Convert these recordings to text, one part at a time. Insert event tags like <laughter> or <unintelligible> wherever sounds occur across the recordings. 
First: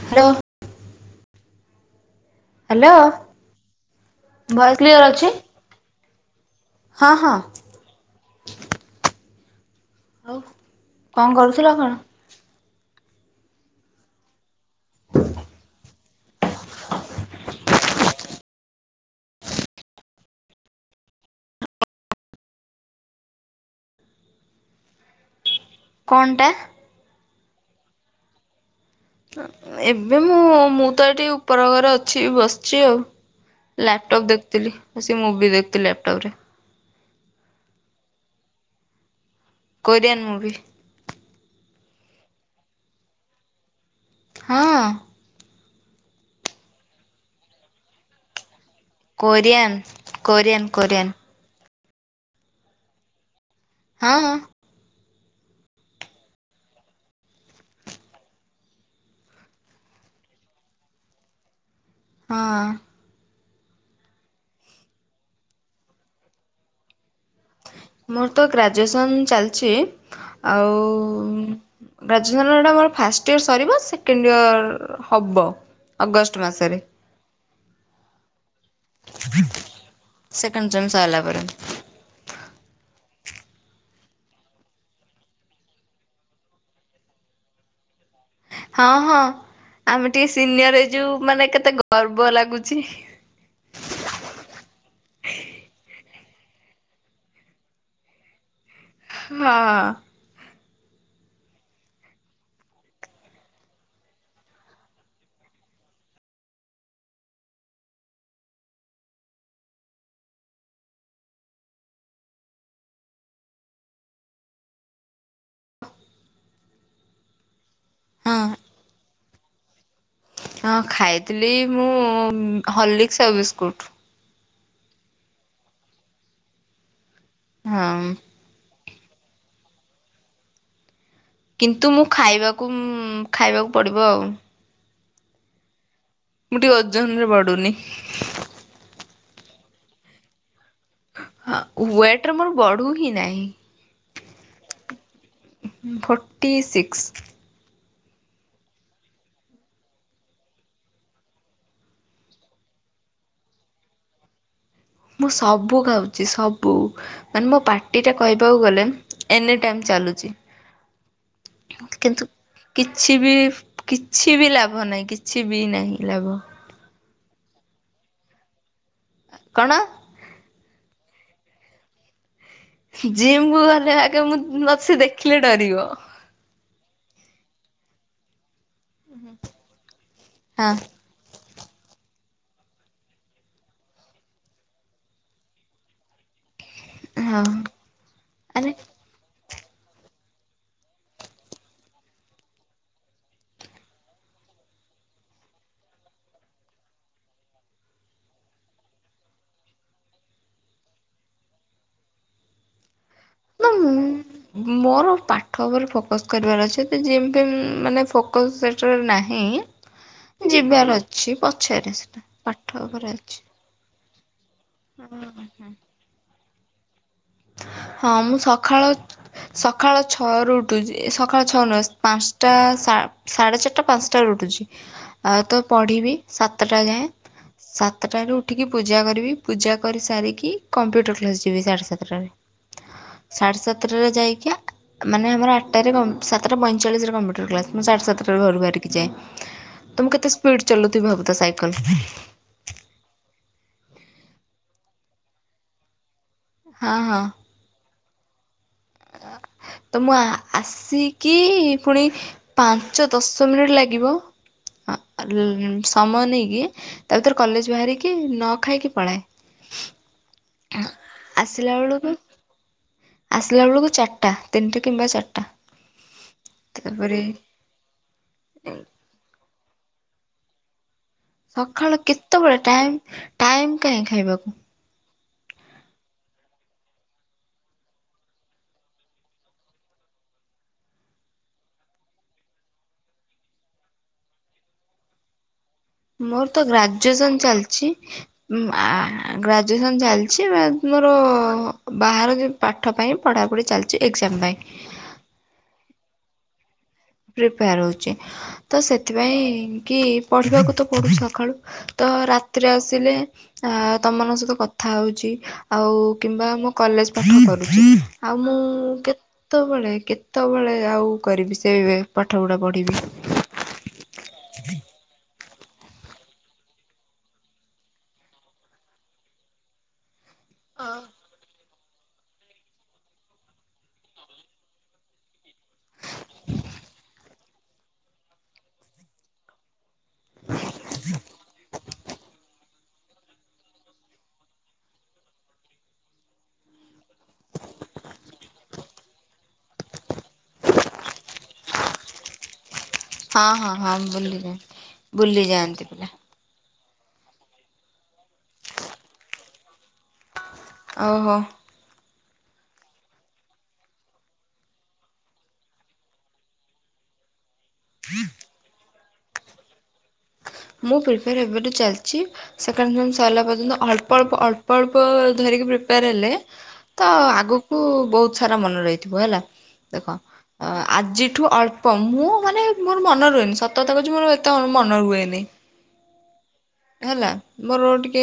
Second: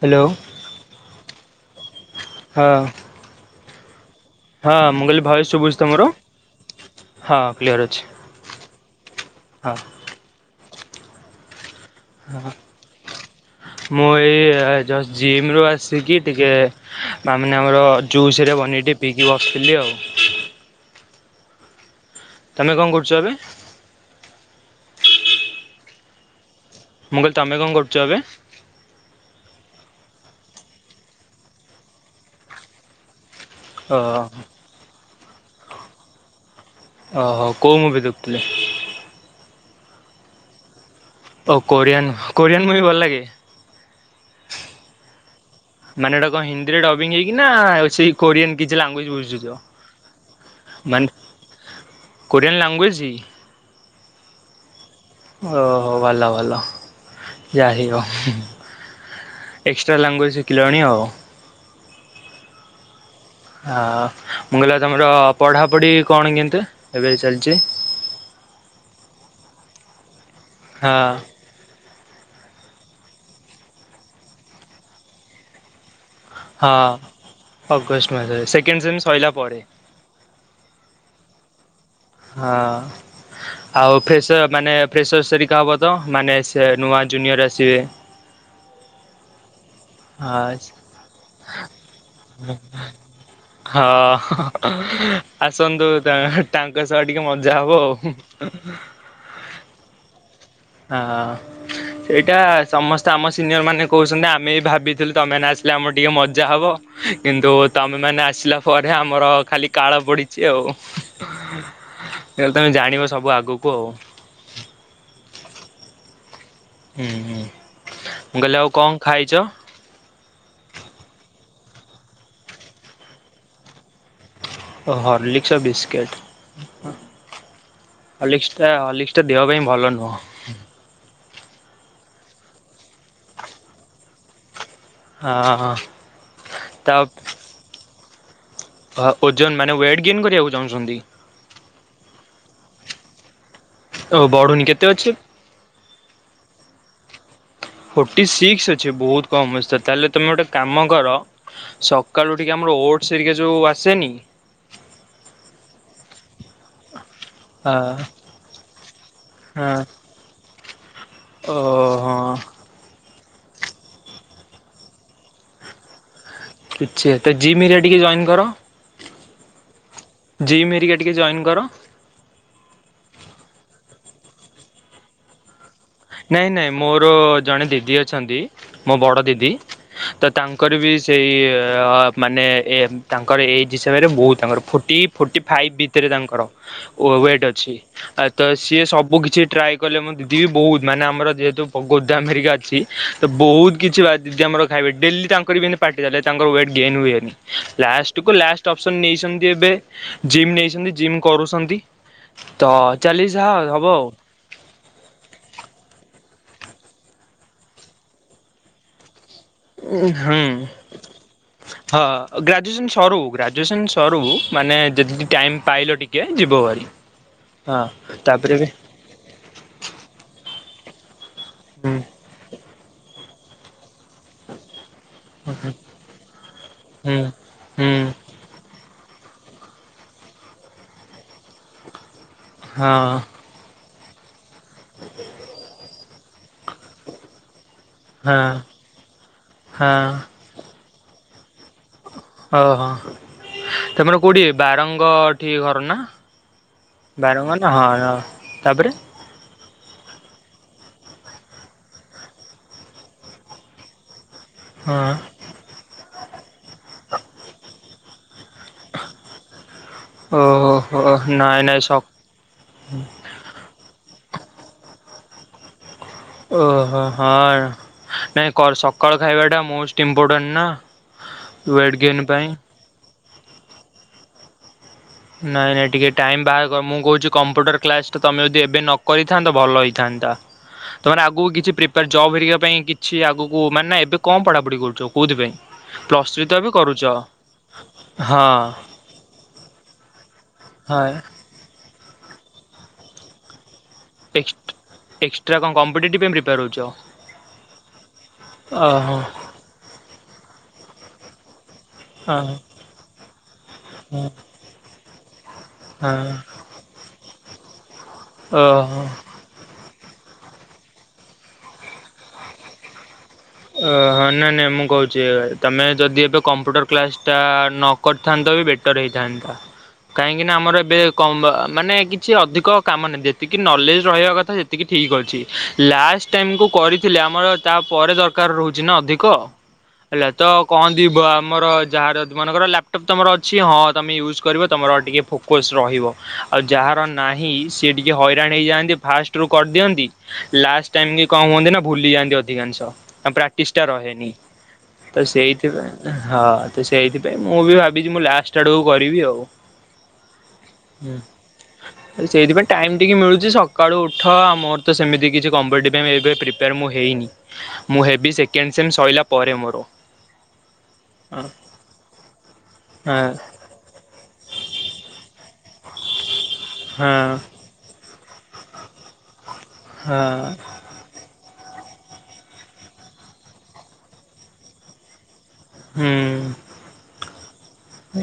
Hello. ହଁ hello. ହଁ, voice clear ମୁଁ କହିଲି ଅଛି? ଭଏସ୍ ଶୁଭୁଚି ତ ମୋର? ହଁ କ୍ଲିଅର୍ ଅଛି। ହଁ। ଆଉ କଣ କରୁଥିଲ କଣ? ହଁ, ମୁଁ ଏଇ-ଇ-ଇ ଜଷ୍ଟ୍ ଜିଏମ୍ ରୁ ଆସିକି ଟିକେ ମାମି ନେ ଆମର ଜୁସ୍ ହେଇରା ବନେଇକି ଟିକେ ପିିଇକି ବସିଥିଲି ଆଉ। ତମେ କଣ କରୁଛ ଏବେ? କଣଟା? ମୁଁ କହିଲି ତମେ କଣ କରୁଛ ଏବେ? ଅ-ଅ ଏବେ ମୁଁ-ଉ-ଉ-ଉ। ମୁଁ ତ ଏଠି ଉପର ଘରେ ଅଛି, ବସିଛି ଆଉ। ଅ ଲାପଟପ୍ ଦେଖୁଥିଲି ଆସି ମୁଭି ଦେଖୁଥିଲି ଲାପଟପ୍ ରେ। ଓହୋ କୋଉ ମୁଁଭି ଦେଖୁଥିଲେ? Korean movie. ଓ କୋରିଆନ୍ କୋରିଆନ୍ ମୁଭି ଭଲ ଲାଗେ? ହଁ। ମାନେ ଏଟା କଣ ହିନ୍ଦୀରେ ଡବିଂ ହେଇକି ନା-ଆ-ଆ ଆଉ ସେଇ କୋରିଆନ କିଛି ଲାଙ୍ଗୁଏଜ କୋରିଆନ୍ କୋରିଆନ୍ ବୁଝୁୁଛ କୋରିଆନ୍। ମାନେ କୋରିଆନ୍ ଲାଙ୍ଗୁଏଜ୍ ହି? ହଁ। ଓ ହୋ ଭଲ ଭଲ ଯା <unintelligible> ଏକ୍ସଟ୍ରା ଲାଙ୍ଗୁଏଜ୍ ଶିଖିଲଣି ଆଉ। ହଁ। ହ-ଅ-ଅ ମୁଁ କହିଲି ତମର ପଢ଼ାପଢ଼ି କଣ କେମତି ଏବେ ଚାଲିଛି? ମୋର ତ ଗ୍ରାଜୁଏସନ୍ ଚାଲିଛି ଆଉ ହଁ। ହୁଁ ଗ୍ରାଜୁଏସନଟା ଆମର ଫାଷ୍ଟ ଇୟର ସରିବ ସେକେଣ୍ଡ ଇୟର-ଅ-ଅ-ଅ ହବ। ଅଗଷ୍ଟ ମାସ। ହଁ ଅଗଷ୍ଟ ମାସରେ ସେକେଣ୍ଡ ସେମ୍ ସରିଲା ପରେ। ସେକଣ୍ଡ ଜନ୍ସ ସଇଲା ପରେ। ହଁ। ଆଉ ଫ୍ରେସର ମାନେ ଫ୍ରେସର ହେରିକା ହବ ତ ମାନେ ସେ ନୂଆ ଜୁନିୟର ଆସିବେ। ହଁ ହଁ ଆମେ ଟିକେ ହଁ ସିନିୟର ଯେ ମାନେ କେତେ ଗର୍ବ ଲାଗୁଛି। ହଁ ଆସନ୍ତୁ ତାଙ୍କ ସହ ଟିକେ ମଜା ହବ ଆଉ। ହଁ। ହଁ। ହଁ। ଏଇଟା ସମସ୍ତେ ଆମ ସିନିୟର ମାନେ କହୁଛନ୍ତି ଆମେ ବି ଭାବିଥିଲୁ ତମେ ମାନେ ଆସିଲେ ଆମର ଟିକେ ମଜା ହବ। କିନ୍ତୁ ତମେ ମାନେ ଆସିଲା ପରେ ଆମର ଖାଲି କାଳ ପଡିଛି ଆଉ। ହେଲେ ତମେ ଜାଣିବ ସବୁ ଆଗକୁ ଆଉ। ହୁଁ ହୁଁ ମୁ ହଁ କହିଲି ଆଉ କଣ ଖାଇଛ? ହଁ ଖାଇଥିଲି ମୁଁ ହର୍ଲିକ୍ସ ଆଉ ବିସ୍କୁଟ୍। ହର୍ଲିକ୍ସ ବିସ୍କିଟ୍ ହଁ। ହଁ। ହର୍ଲିକ୍ସଟା ହଲିକ୍ସଟା ଦେହ ପାଇଁ ଭଲ ନୁହେଁ। କିନ୍ତୁ ମୁଁ ଖାଇବାକୁ ଉଁ ଖାଇବାକୁ ପଡିବ ଆଉ। ଅଁ ହଁ। ମୁଁ ଟିକେ ଓଜନ ରେ ବଡୁନି। ହଁ ଓଜନ ମାନେ ୱେଟ୍ ଗିନ୍ କରିବାକୁ ଚାହୁଁଛନ୍ତି? ହଁ ୱେଟର ମୋର ବଢୁ ହିଁ ନାହିଁ। ଓ ବଢୁନି କେତେ ଅଛି? Forty six. ଫୋର୍ଟି ସିକ୍ସ ଅଛି ବହୁତ କମ ଅଛି ତାହେଲେ ତମେ ଗୋଟେ କାମ କର ସକାଳୁ ଟିକେ ଆମର ଓଟସ ଏରିକା ଯୋଉ ଆସେନି ମୁଁ ସବୁ ଖଉଛି ସବୁ। ମାନେ ମୋ ଆ ପାର୍ଟି ଟା କହିବାକୁ ଗଲେ ଏନି ହଁ ଟାଇମ ଚାଲୁଛି। ଓହୋ କିନ୍ତୁ। କିଛି ବି କିଛି ବି ଲାଭ ନାହିଁ କିଛି ବି ନାହିଁ ଲାଭ। ଛ ତ ଜିମ ଏରିକା ଟିକେ ଜଏନ୍ କର। କଣ? ଜିମ୍ ହେରିକା ଟିକେ ଜଏନ୍ କର। ଜିମ୍ ଗଲେ ଆଗେ ମୁଁ ମତେ ସେ ଦେଖିଲେ ଡରିବ। ନାଇଁ ନାଇଁ ମୋର ଜଣେ ଦିଦି ଅଛନ୍ତି ମୋ ବଡ ଦିଦି ତ ହଁ ତାଙ୍କର ବି ସେଇ ଅ ମାନେ ଏ ତାଙ୍କର ଏଜ୍ ହିସାବରେ ବୋହୁତ ତାଙ୍କର ଫୋର୍ଟି ଫୋର୍ଟି ଫାଇଭ୍ ଭିତରେ ତାଙ୍କର। ୱେ ହଁ ୱେଟ୍ ଅଛି ଆ ତ ଆରେ ସିଏ ସବୁ କିଛି ଟ୍ରାଏ କଲେ ମୋ ଦିଦି ବୋହୁତ। ମାନେ ଆମର ଯେହେତୁ ବୋ ଗୋଦମ୍ ହରିକା ଅଛି ତ ବୋହୁତ କିଛି ବା ଦିଦି ଆମର ଖାଇବେ ଡେଲି ତାଙ୍କର ବି ପାଟି କଲେ ତାଙ୍କ ୱେଟ ଗେନ୍ ହୁଏନି ଲାଷ୍ଟକୁ ଲାଷ୍ଟ ଅପସନ୍ ନେଇଚନ୍ତି ଏବେ ଜିମ୍ ନେଇଛନ୍ତି ଜିମ୍ କରୁଛନ୍ତି ତ ଚାଲିଚି ନା ଯାହା ହବ ଆଉ। ମୁଁ ମୋର ପାଠ ଉପରେ ଫୋକସ୍ କରିବାର ଅଛି ଏତେ ଯିମ୍ ଫିମ୍ ମାନେ ଫୋକସ୍ ସେଟାରେ ନାହିଁ। ଉଁ ହୁଁ ଯିବାର ଅଛି ପଛରେ ହ ସେଟା ପାଠ ଗ୍ରାଜୁଏସନ୍ ଉପରେ ସରୁ ଅଛି। ଗ୍ରାଜୁଏସନ୍ ସରୁ ମାନେ ଯଦି ଦି ଟାଇମ୍ ପାଇଲ ଟିକେ ଯିବ ଭାର। ହଁ ମୁଁ ସଖାଳ ଛ ସଖାଳ ଛଅରୁ ଉଠୁଚି ସଖାଳ ଛଅ ନୁହେଁ ହୁଁ ପାନଷ୍ଟା ସା ସାଢେ ଚାରିଟା ପାନଷ୍ଟାରୁ ଉଠୁଚି ଆଉ ତ ହୁଁ ପଢିବି ସାତେଟା ଯାଏଁ। ହୁଁ ହୁଁ ସାତଟାରୁ ଉଠିକି ପୂଜା କରିବି ପୂଜା କରି ସାରିକି କମ୍ପ୍ୟୁଟର କ୍ଲାସ୍ ଯିବି ସାଡେ ସାତଟାରେ। ହଁ। ସାଢ଼େ ସାତଟାରେ ଯାଇକି ମାନେ ଆମର ଆଟାରେ କମ୍ ସାତଟା ପଇଁଚାଳିଶରେ କମ୍ପ୍ୟୁଟର କ୍ଲାସ୍। ମୁଁ ସାଡେ ହଁ ସାତଟାରୁ ଘରୁ ବାହାରିକି ହଁ ଯାଏ। ତ ମୁଁ କେତେ ସ୍ପିଡ ଚଲଉଥିବି ଭାବୁଥା ସାଇକଲ୍। ଓହୋ ତମର କୋଉଠି ବାରଙ୍ଗ ଠି ଘର ନା? ହଁ ହଁ ବାରଙ୍ଗ ନା ହଁ ହଁ। ତାପରେ ତ ମୁଁ ଆ ଆସିକି ପୁଣି ପାଞ୍ଚ ଦଶ ମିନିଟ୍ ଲାଗିବ ଆ ଆ ହଁ ଲ ସମୟ ନେଇକି ତା ଭିତରେ କଲେଜ ବାହାରିକି ନ ଖାଇକି ପଳାଏ। ଓହୋ ହୋ। ନାଇଁ ଆସିଲା ନାଇଁ ସ ବେଳକୁ ଆସିଲା ବେଳୁକୁ ଚାରିଟା ତିନଟା କିମ୍ବା ଚାରଟା। ଓହୋ ହଁ ନାଇଁ କ ସକାଳ ଖାଇବାଟା ମୋଷ୍ଟ ଇମ୍ପୋଟାଣ୍ଟ ନା। ୱେଟ୍ ସଖାଳୁ ଗେନ୍ ପାଇଁ। କେତେବେଳେ ଟାଇମ୍ ଟାଇମ୍ କାଇଁ ଖାଇବାକୁ। ନାଇଁ ନାଇଁ ଟିକେ ଟାଇମ୍ ବାହା କ ମୁଁ କହୁଚି କମ୍ପ୍ୟୁଟର କ୍ଲାସଟା ତମେ ଯଦି ଏବେ ନ କରିଥାନ୍ତ ତ ଭଲ ହେଇଥାନ୍ତା। ତମର ଆଗକୁ କିଛି ପ୍ରିପାର ଜବ୍ ହେରିକା ପାଇଁ କିଛି ଆଗକୁ ମାନେ ଏବେ କଣ ପଢାପଢି କରୁଚ କୋଉଥିପାଇଁ? ପ୍ଲସ୍ ଥ୍ରୀ ମୋର ତ ଏବେ କରୁଛ ଗ୍ରାଜୁଏସନ୍ ଚାଲିଚି। ହଁ ଉମ୍ ଆ ଗ୍ରାଜୁଏସନ୍ ଚାଲିଚି ବା ହଁ ମୋର ବାହାର ଯେଉ ପାଠ ପାଇଁ ପଢାପଢିିି ଚାଲି ଏକ୍ସଟ୍ ଏକ୍ସଟ୍ରା କଣ କମ୍ପିଟେଟିଭ୍ ପାଇଁ ପ୍ରିପେୟାର୍ ହଉଚ। ପ୍ରିପେୟାର ହଉଚି ତ ସେଥିପାଇଁ କି ପଢିବାକୁ ତ ପଡୁଚି ସଖାଳୁ। ତ ହଁ ରାତିରେ ଆସିଲେ ଆ ହଁ ହଁ ତମମାନଙ୍କ ସହିତ କଥା ହଉଚି ଆଉ କିମ୍ବା ମୋ କଲେଜ ପାଠ କରୁଚି ଆଉ ମୁଁ ଓହୋ। କେତବେଳେ କେତବେଳେ ଆଉ କରିବି ସେ ଏଇବେ ପାଠପଢା ପଢିବି। ଅ ହଁ ନାଇଁ ନାଇଁ ମୁଁ କହୁଚି ତମେ ଯଦି ଏବେ କମ୍ପ୍ୟୁଟର କ୍ଲାସଟା ନ କରିଥାନ୍ତ ବି ବେଟର ହେଇଥାନ୍ତା। କାହିଁକି ନା ଆମର ଏବେ କମ୍ ଆ ମାନେ କିଛି ଅଧିକ କାମ ନାହିଁ। ଯେତିକି ନଲେଜ ରହିବା କଥା ସେ ତିକି ଠିକ୍ ଅଛି ଲାଷ୍ଟ ଟାଇମକୁ କରିଥିଲେ ଆମର ତାପରେ ଦର୍ କାର ରହୁଚି ନା ଅଧିକ ହେଲା ତ କହନ୍ତି ବ ତମର ଯାହାର ଦ ବ ମନେକର ଲ୍ୟାପଟପ୍ ତମର ଅଛି ହଁ ତମେ ୟୁଜ୍ କରିବ ତମର ଟିକେ ଫୋକ୍ କୋସ୍ ରହିବ। ଆଉ ଯାହାର ନାହିଁ ସିଏ ଟିକିଏ ହଇରାଣ ହେଇଯାଆନ୍ତି ଫାଷ୍ଟରୁୁ କରିଦିଅନ୍ତି ଲାଷ୍ଟ ଟାଇମ୍ କି କଣ ହୁଅନ୍ତି ନା ଭୁଲି ଯାଆନ୍ତି ଅଧିକାଂଶ। ହଁ ହଁ ପ୍ରାକ୍ଟିସଟା ହଁ ରହେନି ବୁଲି ଯାଆନ୍ତି ତ ବୁଲି ଯାଆନ୍ତି ସେଇଥିପାଇଁ ପିଲା ଉଁ ହ ତ ସେଇଥିପାଇଁ ମୁଁ ବି ଭାବିଚି ମୁଁ ଲାଷ୍ଟ ଆଡୁକୁ କରିବି ଆଉ। ଓହୋ ହୁଁ। ସେଇଥିପାଇଁ ଟାଇମ୍ ଟିକେ ମିଳୁଚି ସକାଳୁ ଉଠ ଆଉ ମୋର ତ ସେମିତି କିଛି କମ୍ପିଟିଭ ପାଇଁ ଏବେ ପ୍ରିପେୟାର ମୁଁ ହେଇନି। ମୁଁ ହେବି ସେକେଣ୍ଡ ସେମ୍ ସଇଲା ପରେ ମୋର। ମୋ ପ୍ରିପେୟାର୍ ହଁ ଏବେଠୁ ଚାଲିଚି ସେକଣ୍ଡ ସେମ୍ ସରିଲା ପର୍ଯ୍ୟନ୍ତ ଅଳ୍ପ ଅଳ୍ପ ଅଳ୍ପ ଅଳ୍ପ ଧରିକି ପ୍ରିପେୟାର୍ ହେଲେ ତ ହଁ ଆଗୁ କୁ ବହୁତ ସାରା ମନ ରହିଥିବ ହେଲା। ଦେଖ ହଁ ଆ ଆଜିଠୁ ଅଳ୍ପ ମୁଁ ମାନେ ମୋର ମନେ ରୁହେନି ସତତା କଛି ମୋର ଏତେ ମନେ ରୁହେନି। ହୁଁ। ହେଲା ମୋର ଟିକେ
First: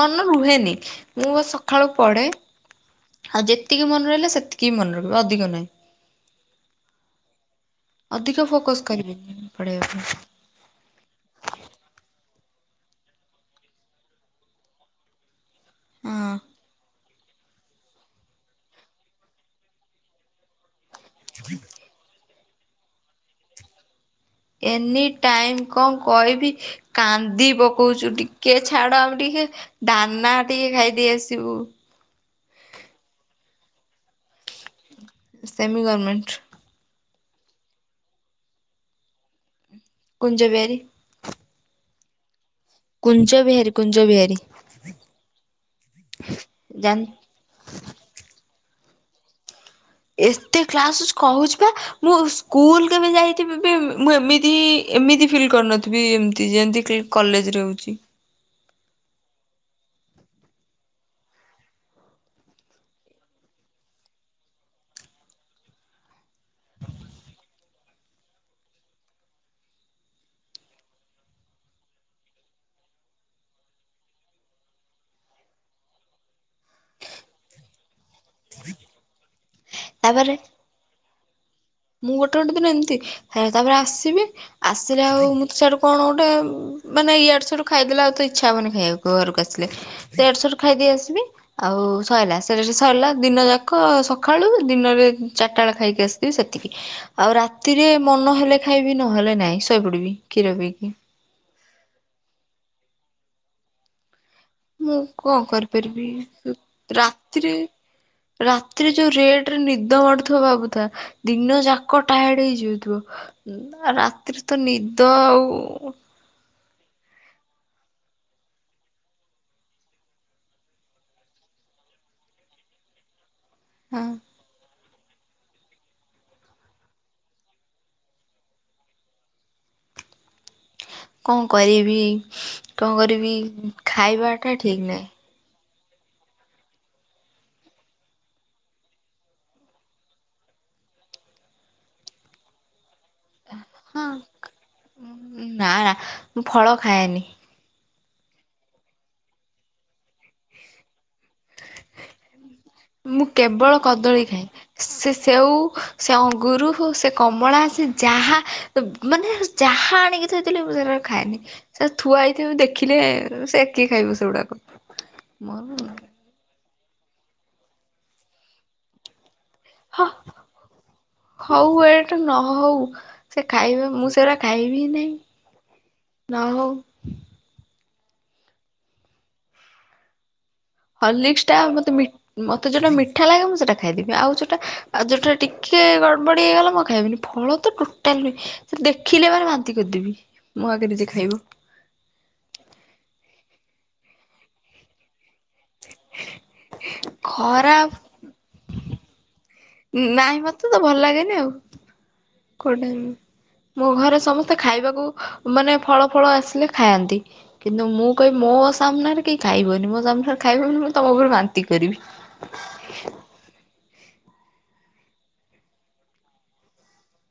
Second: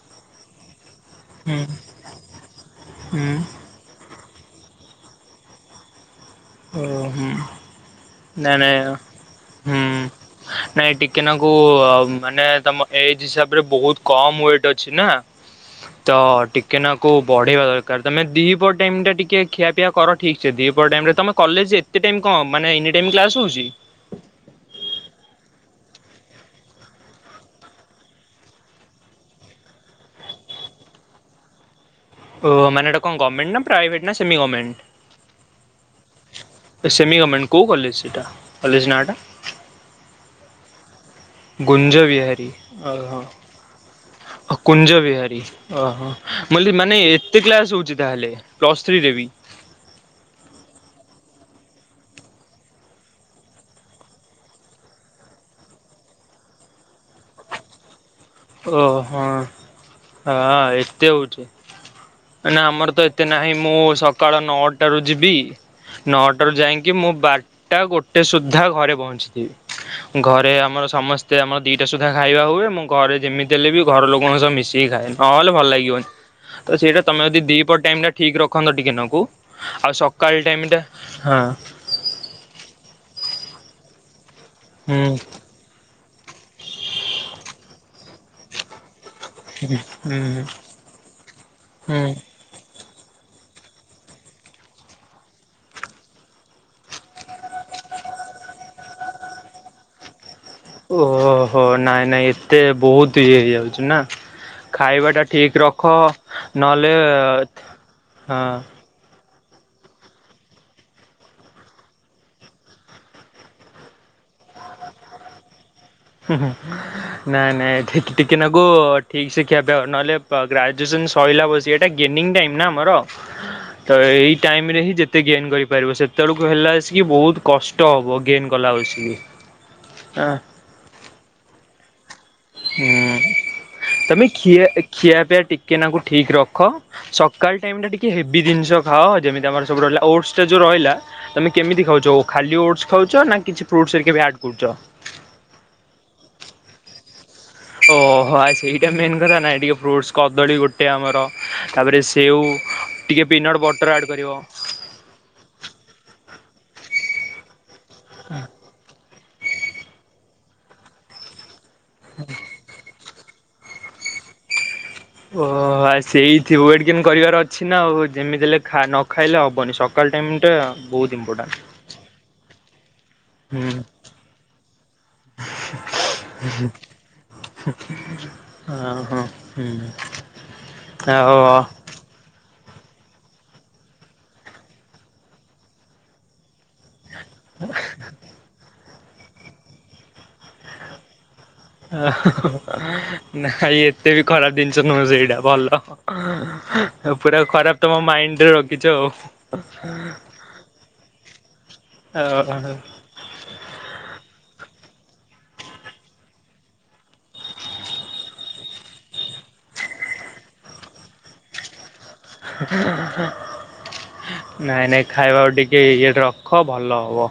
ମନ ରୁହେନି। ମୁଁ ବ ହୁଁ ସକାଳୁ ପଢେ ହୁଁ ଆଉ ଯେତିକି ମନେ ରହିଲେ ସେତିକି ବି ମନେ ରହିବ ଅଧିକ ନାହିଁ। ଓ ହୁଁ ଅଧିକ ନ ଫୋକସ୍ ନାଇଁ କରିବିନି ହୁଁ। ପଢ଼େଇବା ପାଇଁ ନାଇଁ ଟିକେ ନା କୁ ମାନେ ତମ ଏଜ ହିସାବରେ ବହୁତ କମ ୱେଟ ଅଛି ନା? ତ ହଁ ଟିକେ ନା କଉ ବଢେଇବା ଦରକାର ତମେ ଦିପହଟ ଟାଇମ୍ ଟା ଟିକେ ଖିଆପିଆ କର ଠିକ୍ ସେ ଦିପହର ଟାଇମ ରେ ତମ କଲେଜ କେତେ ଟାଇମ କଣ ମାନେ ଏନି ଟାଇମ କ୍ଲାସ୍ ହଉଚି? ଏନି ଟାଇମ କଣ କହିବି? କାନ୍ଦି ପକଉଚୁ। ଟିକେ ଛାଡ ଆମେ ଟିକେ ଦାନା ଟିକେ ଖାଇଦେଇ ଆସିବୁ। ଓ ମାନେଟା କଣ ଭମେଣ୍ଟ ନା ପ୍ରାଇଭେଟ ନା ସେମି ଗମେଣ୍ଟ? Semi government. ଏ ସେମି ଗର୍ମେଣ୍ଟ କୋଉ କଲେଜ ସେଇଟା କଲେଜ ନାଁଟା? କୁଞ୍ଜ ବିହାରୀ ଗୁଞ୍ଜ ବିହାରୀ? ଓହୋ କୁଞ୍ଜ ବିହାରୀ କୁଞ୍ଜ ବିହାରୀ ଓ କୁଞ୍ଜ ବିହାରୀ ଓହୋ ବୋଲି ମାନେ ଜାଣି କେତେ କ୍ଲାସ୍ ହେଉଛି ତାହେଲେ ପ୍ଲସ୍ ଥ୍ରୀରେ ବି? ଏତେ କ୍ଲାସ ଶ୍ କହୁଛି ପା। ମୁଁ ସ୍କୁଲ କେବେ ଯାଇଥିବି ବି ମୁଁ ଏମିତିହିଁ ଏମିତି ଫିଲ୍ କରିନଥିବି ଏମିତି ଯେମିତି କଲେଜରେ ହେଉଛି। ଓ ହଁ ହଁ ଆ ଏତେ ହେଉଛି। ନା ଆମର ତ ଏତେ ନାହିଁ ମୁଁ ସକାଳ ନଅଟାରୁ ଯିବି ନଅଟାରୁ ଯାଇକି ମୁଁ ବାରଟା ଗୋଟେ ସୁଦ୍ଧା ଘରେ ପହଞ୍ଚିଥିବି। ଘରେ ଆମର ସମସ୍ତେ ଆମର ଦିଟା ସୁଦ୍ଧା ଖାଇବା ହୁଏ ମୁଁ ଘରେ ଯେମିତି ହେଲେ ବି ଘର ଲୋକଙ୍କ ସହ ମିଶିକି ଖାଏ ନହେଲେ ଭଲ ଲାଗିବନି। ତ ସେଇଟା ତମେ ଯଦି ଦି ପ ଟାଇମ ଟା ଠିକ ରଖନ୍ତ ଟିକେ ନକୁ ଆଉ ତାପରେ ସକାଳ ଟାଇମଟା ହଁ। ମୁଁ ଗୋଟେ ଗୋଟେ ଦିନ ଏମିତି ହାଆ ତାପରେ ଆସିବି ଆସିଲେ ହୁଁ ଆଉ ମୁଁ ତ ସେଇଠୁ କଣ ଗୋଟେ ମାନେ ଇଆଡେ ସଡୁ ଖାଇଦେଲେ ଆଉ ତ ଇଚ୍ଛା ହବନି ଖାଇବାକୁ ଘରକୁ ଆସିଲେ? ହୁଁ ସେଠ ସେଠ ଖାଇଦେଇ ଆସିବି ଆଉ ହୁଁ ସଇଲା ସେଠତ ସଇଲା ଦିନ ଯାକ ସକାଳୁ ଦିନରେ ଚାରିଟା ବେଳେ ଖାଇକି ଆସିଥିବି ସେତିକି। ଆଉ ରାତିରେ ମନ ହେଲେ ଖାଇବି ନହେଲେ ନାଇଁ ଶୋଇ ପଡ଼ି ବି କ୍ଷୀର ବି ଓହୋ ନାଇଁ ନାଇଁ ଏତେ ବହୁତ ଇଏ ହେଇଯାଉଛି ନା। ମୁଁ ଖାଇବା ଟା କଣ ଠିକ ରଖ କରିପାରିବି ନହେଲେ ରାତିରେ ହଁ। ରାତିରେ ଯୋଉ ରେଟ୍ ରେ ନିଦ ମାଡୁଥିବ ଭାବୁଥା ଦିନ ଯାକ ଟାୟାର୍ଡ ହେଇଯାଉଥିବ। ହୁରାତିରେ ତ ନିଦ ଆଉ। ହୁଁ ହୁଁ। ନାଇଁ ନାଇଁ ଏଠି ଟିକେ ନାକୁ ଠିକ ସେ ଖିଆ ପିଆ ନହେଲେପା ଗ୍ରାଜୁଏସନ ସଇଲା ବଶିକି ହେ ଏଟା ଗେନୀଙ୍ଗି ଟାଇମ ନା ଆମର ତ ହଁ ଏଇ ଟାଇମ ରେ ହିଁ ଯେତେ ଗେନ୍ କରିପାରିବ ସେତେବେଳକୁ ହେଲା ଆସିକି ବହୁତ କଷ୍ଟ ହେବ ଗେନ୍ କଲା ବସିକୀ ହଁ। କଣ କରିବି? କଣ ହୁଁ କରିବି ତମେ ଖାଇବାଟା ଖିଆ ଠିକ୍ ନାହିଁ। ଖିଆ ପିଆ ଟିକେ ନାକୁ ଠିକ ରଖ। ସକାଳ ଟାଇମ ଟା ଟିକେ ହେବି ଜିନିଷ ଖାଅ ଯେମିତି ଆମର ସବୁ ରହିଲା ଓଡସା ଯୋଉ ରହିଲା। ତମେ କେମିତି ଖାଉଛ ଖାଲି ଓଟସ ଖାଉଛ ନା କିଛି ଫ୍ରୁଟ ହଁ ଶ୍ଆଡ କରୁଛ। ନା ନା ମୁଁ ଫଳ ଖାଏନି। ଓହୋ ସେଇଟା ମେନ୍ କଥା ନାଇଁ ଟିକେ ଫ୍ରୁଟ କଦଳୀ ଗୋଟେ ଆମର ତାପରେ ସେଉ ମୁଁ ଟିକିଏ ପିନଟ୍ କେବଳ ବଟର୍ ଆଡ଼୍ କଦଳୀ କରିବ। ଖାଏ। ସେ ସେଉ ସେ ଅଙ୍ଗୁରୁ ସେ କମଳା ସେ ଯାହା। ମାନେ ଯାହା ଆଣିକି ଥୋଇଥିଲେ ମୁଁ ସେଟାକୁ ଖାଏନି ସେ ଥୁଆ ହେଇଥିବ ଦେଖିଲେ ସେ। କିଏ ଖାଇବ ସେଗୁଡାକ? ମୋର ଓହୋ ସେଇଥିବ ୱେଟ ଗେନ୍ କରିବାର ଅଛି ନା ଆଉ ଯେମିତି ହେଲେ ଖା ନ ଖାଇଲେ ହବନି। ହ ସକାଳ ଟାଇମ୍ ଟା ବହୁତ ଇମ୍ପୋର୍ଟାଣ୍ଟ। ହଉ ୱେଟ ନହଉ। ସେ ହୁଁ ଖାଇବେ ମୁଁ ସେୟୁରା ଖାଇବି ନାଇଁ ନ ହୋଉ। ହୁ ହୁ ଆ ହ ହୁଁ। ହଲିକ୍ସ ଟା ମତେ ମି ମୋତେ ଯେଉଁଟା ମିଠା ଲାଗେ ମୁଁ ସେଇଟା ଖାଇଦେବି ଆଉ ଯେଉଟା ଯୋଉଟା ଟିକିଏ ଗଡ଼ବଡ଼ି ହେଇଗଲା ମୁଁ ଆଉ ଖାଇବିନି। ଫଳ ତ ଟୋଟାଲ୍ ନୁହେଁ ସେ ଦେଖିଲେ ମାନେ ବାନ୍ତି କରିଦେବି ମୋ ଆଗରେ ଯିଏ ଖାଇବ। ନାଇ ଏତେ ବି ଖରାପ ଜିନିଷ ନୁହଁ ସେଇଟା ଭଲ। ପୁରା ଖରା ଖରାପ ତମ ମାଇଣ୍ଡରେ ରଖିଛ ଆଉ। ନାଇଁ ମତେ ତ ଭଲ ଲାଗେନି ଆଉ। କୋଉଟା। ମୋ ଘରେ ସମସ୍ତେ ଖାଇବାକୁ ମାନେ ଫଳ ଫଳ ଆସିଲେ ଖାଆନ୍ତି। କିନ୍ତୁ ମୁଁ କଇବି ମୋ ସାମ୍ନାରେ କେଇ ଖାଇବନି ମୋ ସାମ୍ନାରେ ଖାଇବ ବୋଲେ ମୁଁ ତମ ଉପରେ ବାନ୍ତି କରିବି। <unintelligible> ନାଇଁ ନାଇଁ ଖାଇବ ଟିକେ ଇଏଟେ ରଖ ଭଲ ହବ।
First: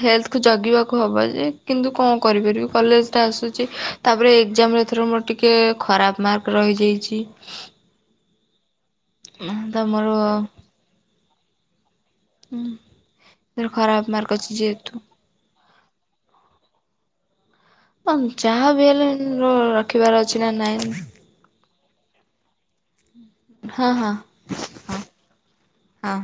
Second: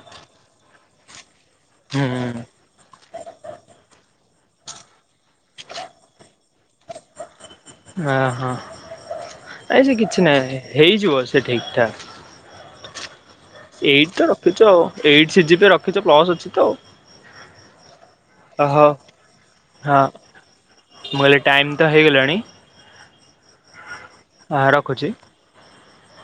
ହେଲ୍ଥ କୁ ଜଗିବାକୁ ହବ ଯେ କିନ୍ତୁ ହୁଁ କଅଣ କରିପାରିବୁ। କଲେଜଟା ଆସୁଛି ତାପରେ ଏକ୍ଜାମରେ ଏଥର ମୋର ଟିକିଏ ଖରାପ ମାର୍କ ରହିଯାଇଛି। ଓ ହଁ ତ ଏ ସେ ମୋର କିଛି ନାହିଁ ହେଇଯିବ ସେ ଠିକ୍ ଠାକ୍। ହୁଁ। ଏଇଟ୍ ତ ରଖିଚ ଆଉ eight C G P A ରଖିଛ ପ୍ଲସ୍ ଅଛି ତ ଆଉ। ତମେ ଯାହା ବି ଓହୋ। ହେଲେ ହଁ ରଖିବାର ଅଛି ନା ନାଇଁ। ମୁଁ କହିଲି ଟାଇମ୍ ତ ହେଇଗଲାଣି। ହଁ ହଁ। ଆଁ ହଁ ରଖୁଚି। ହଁ।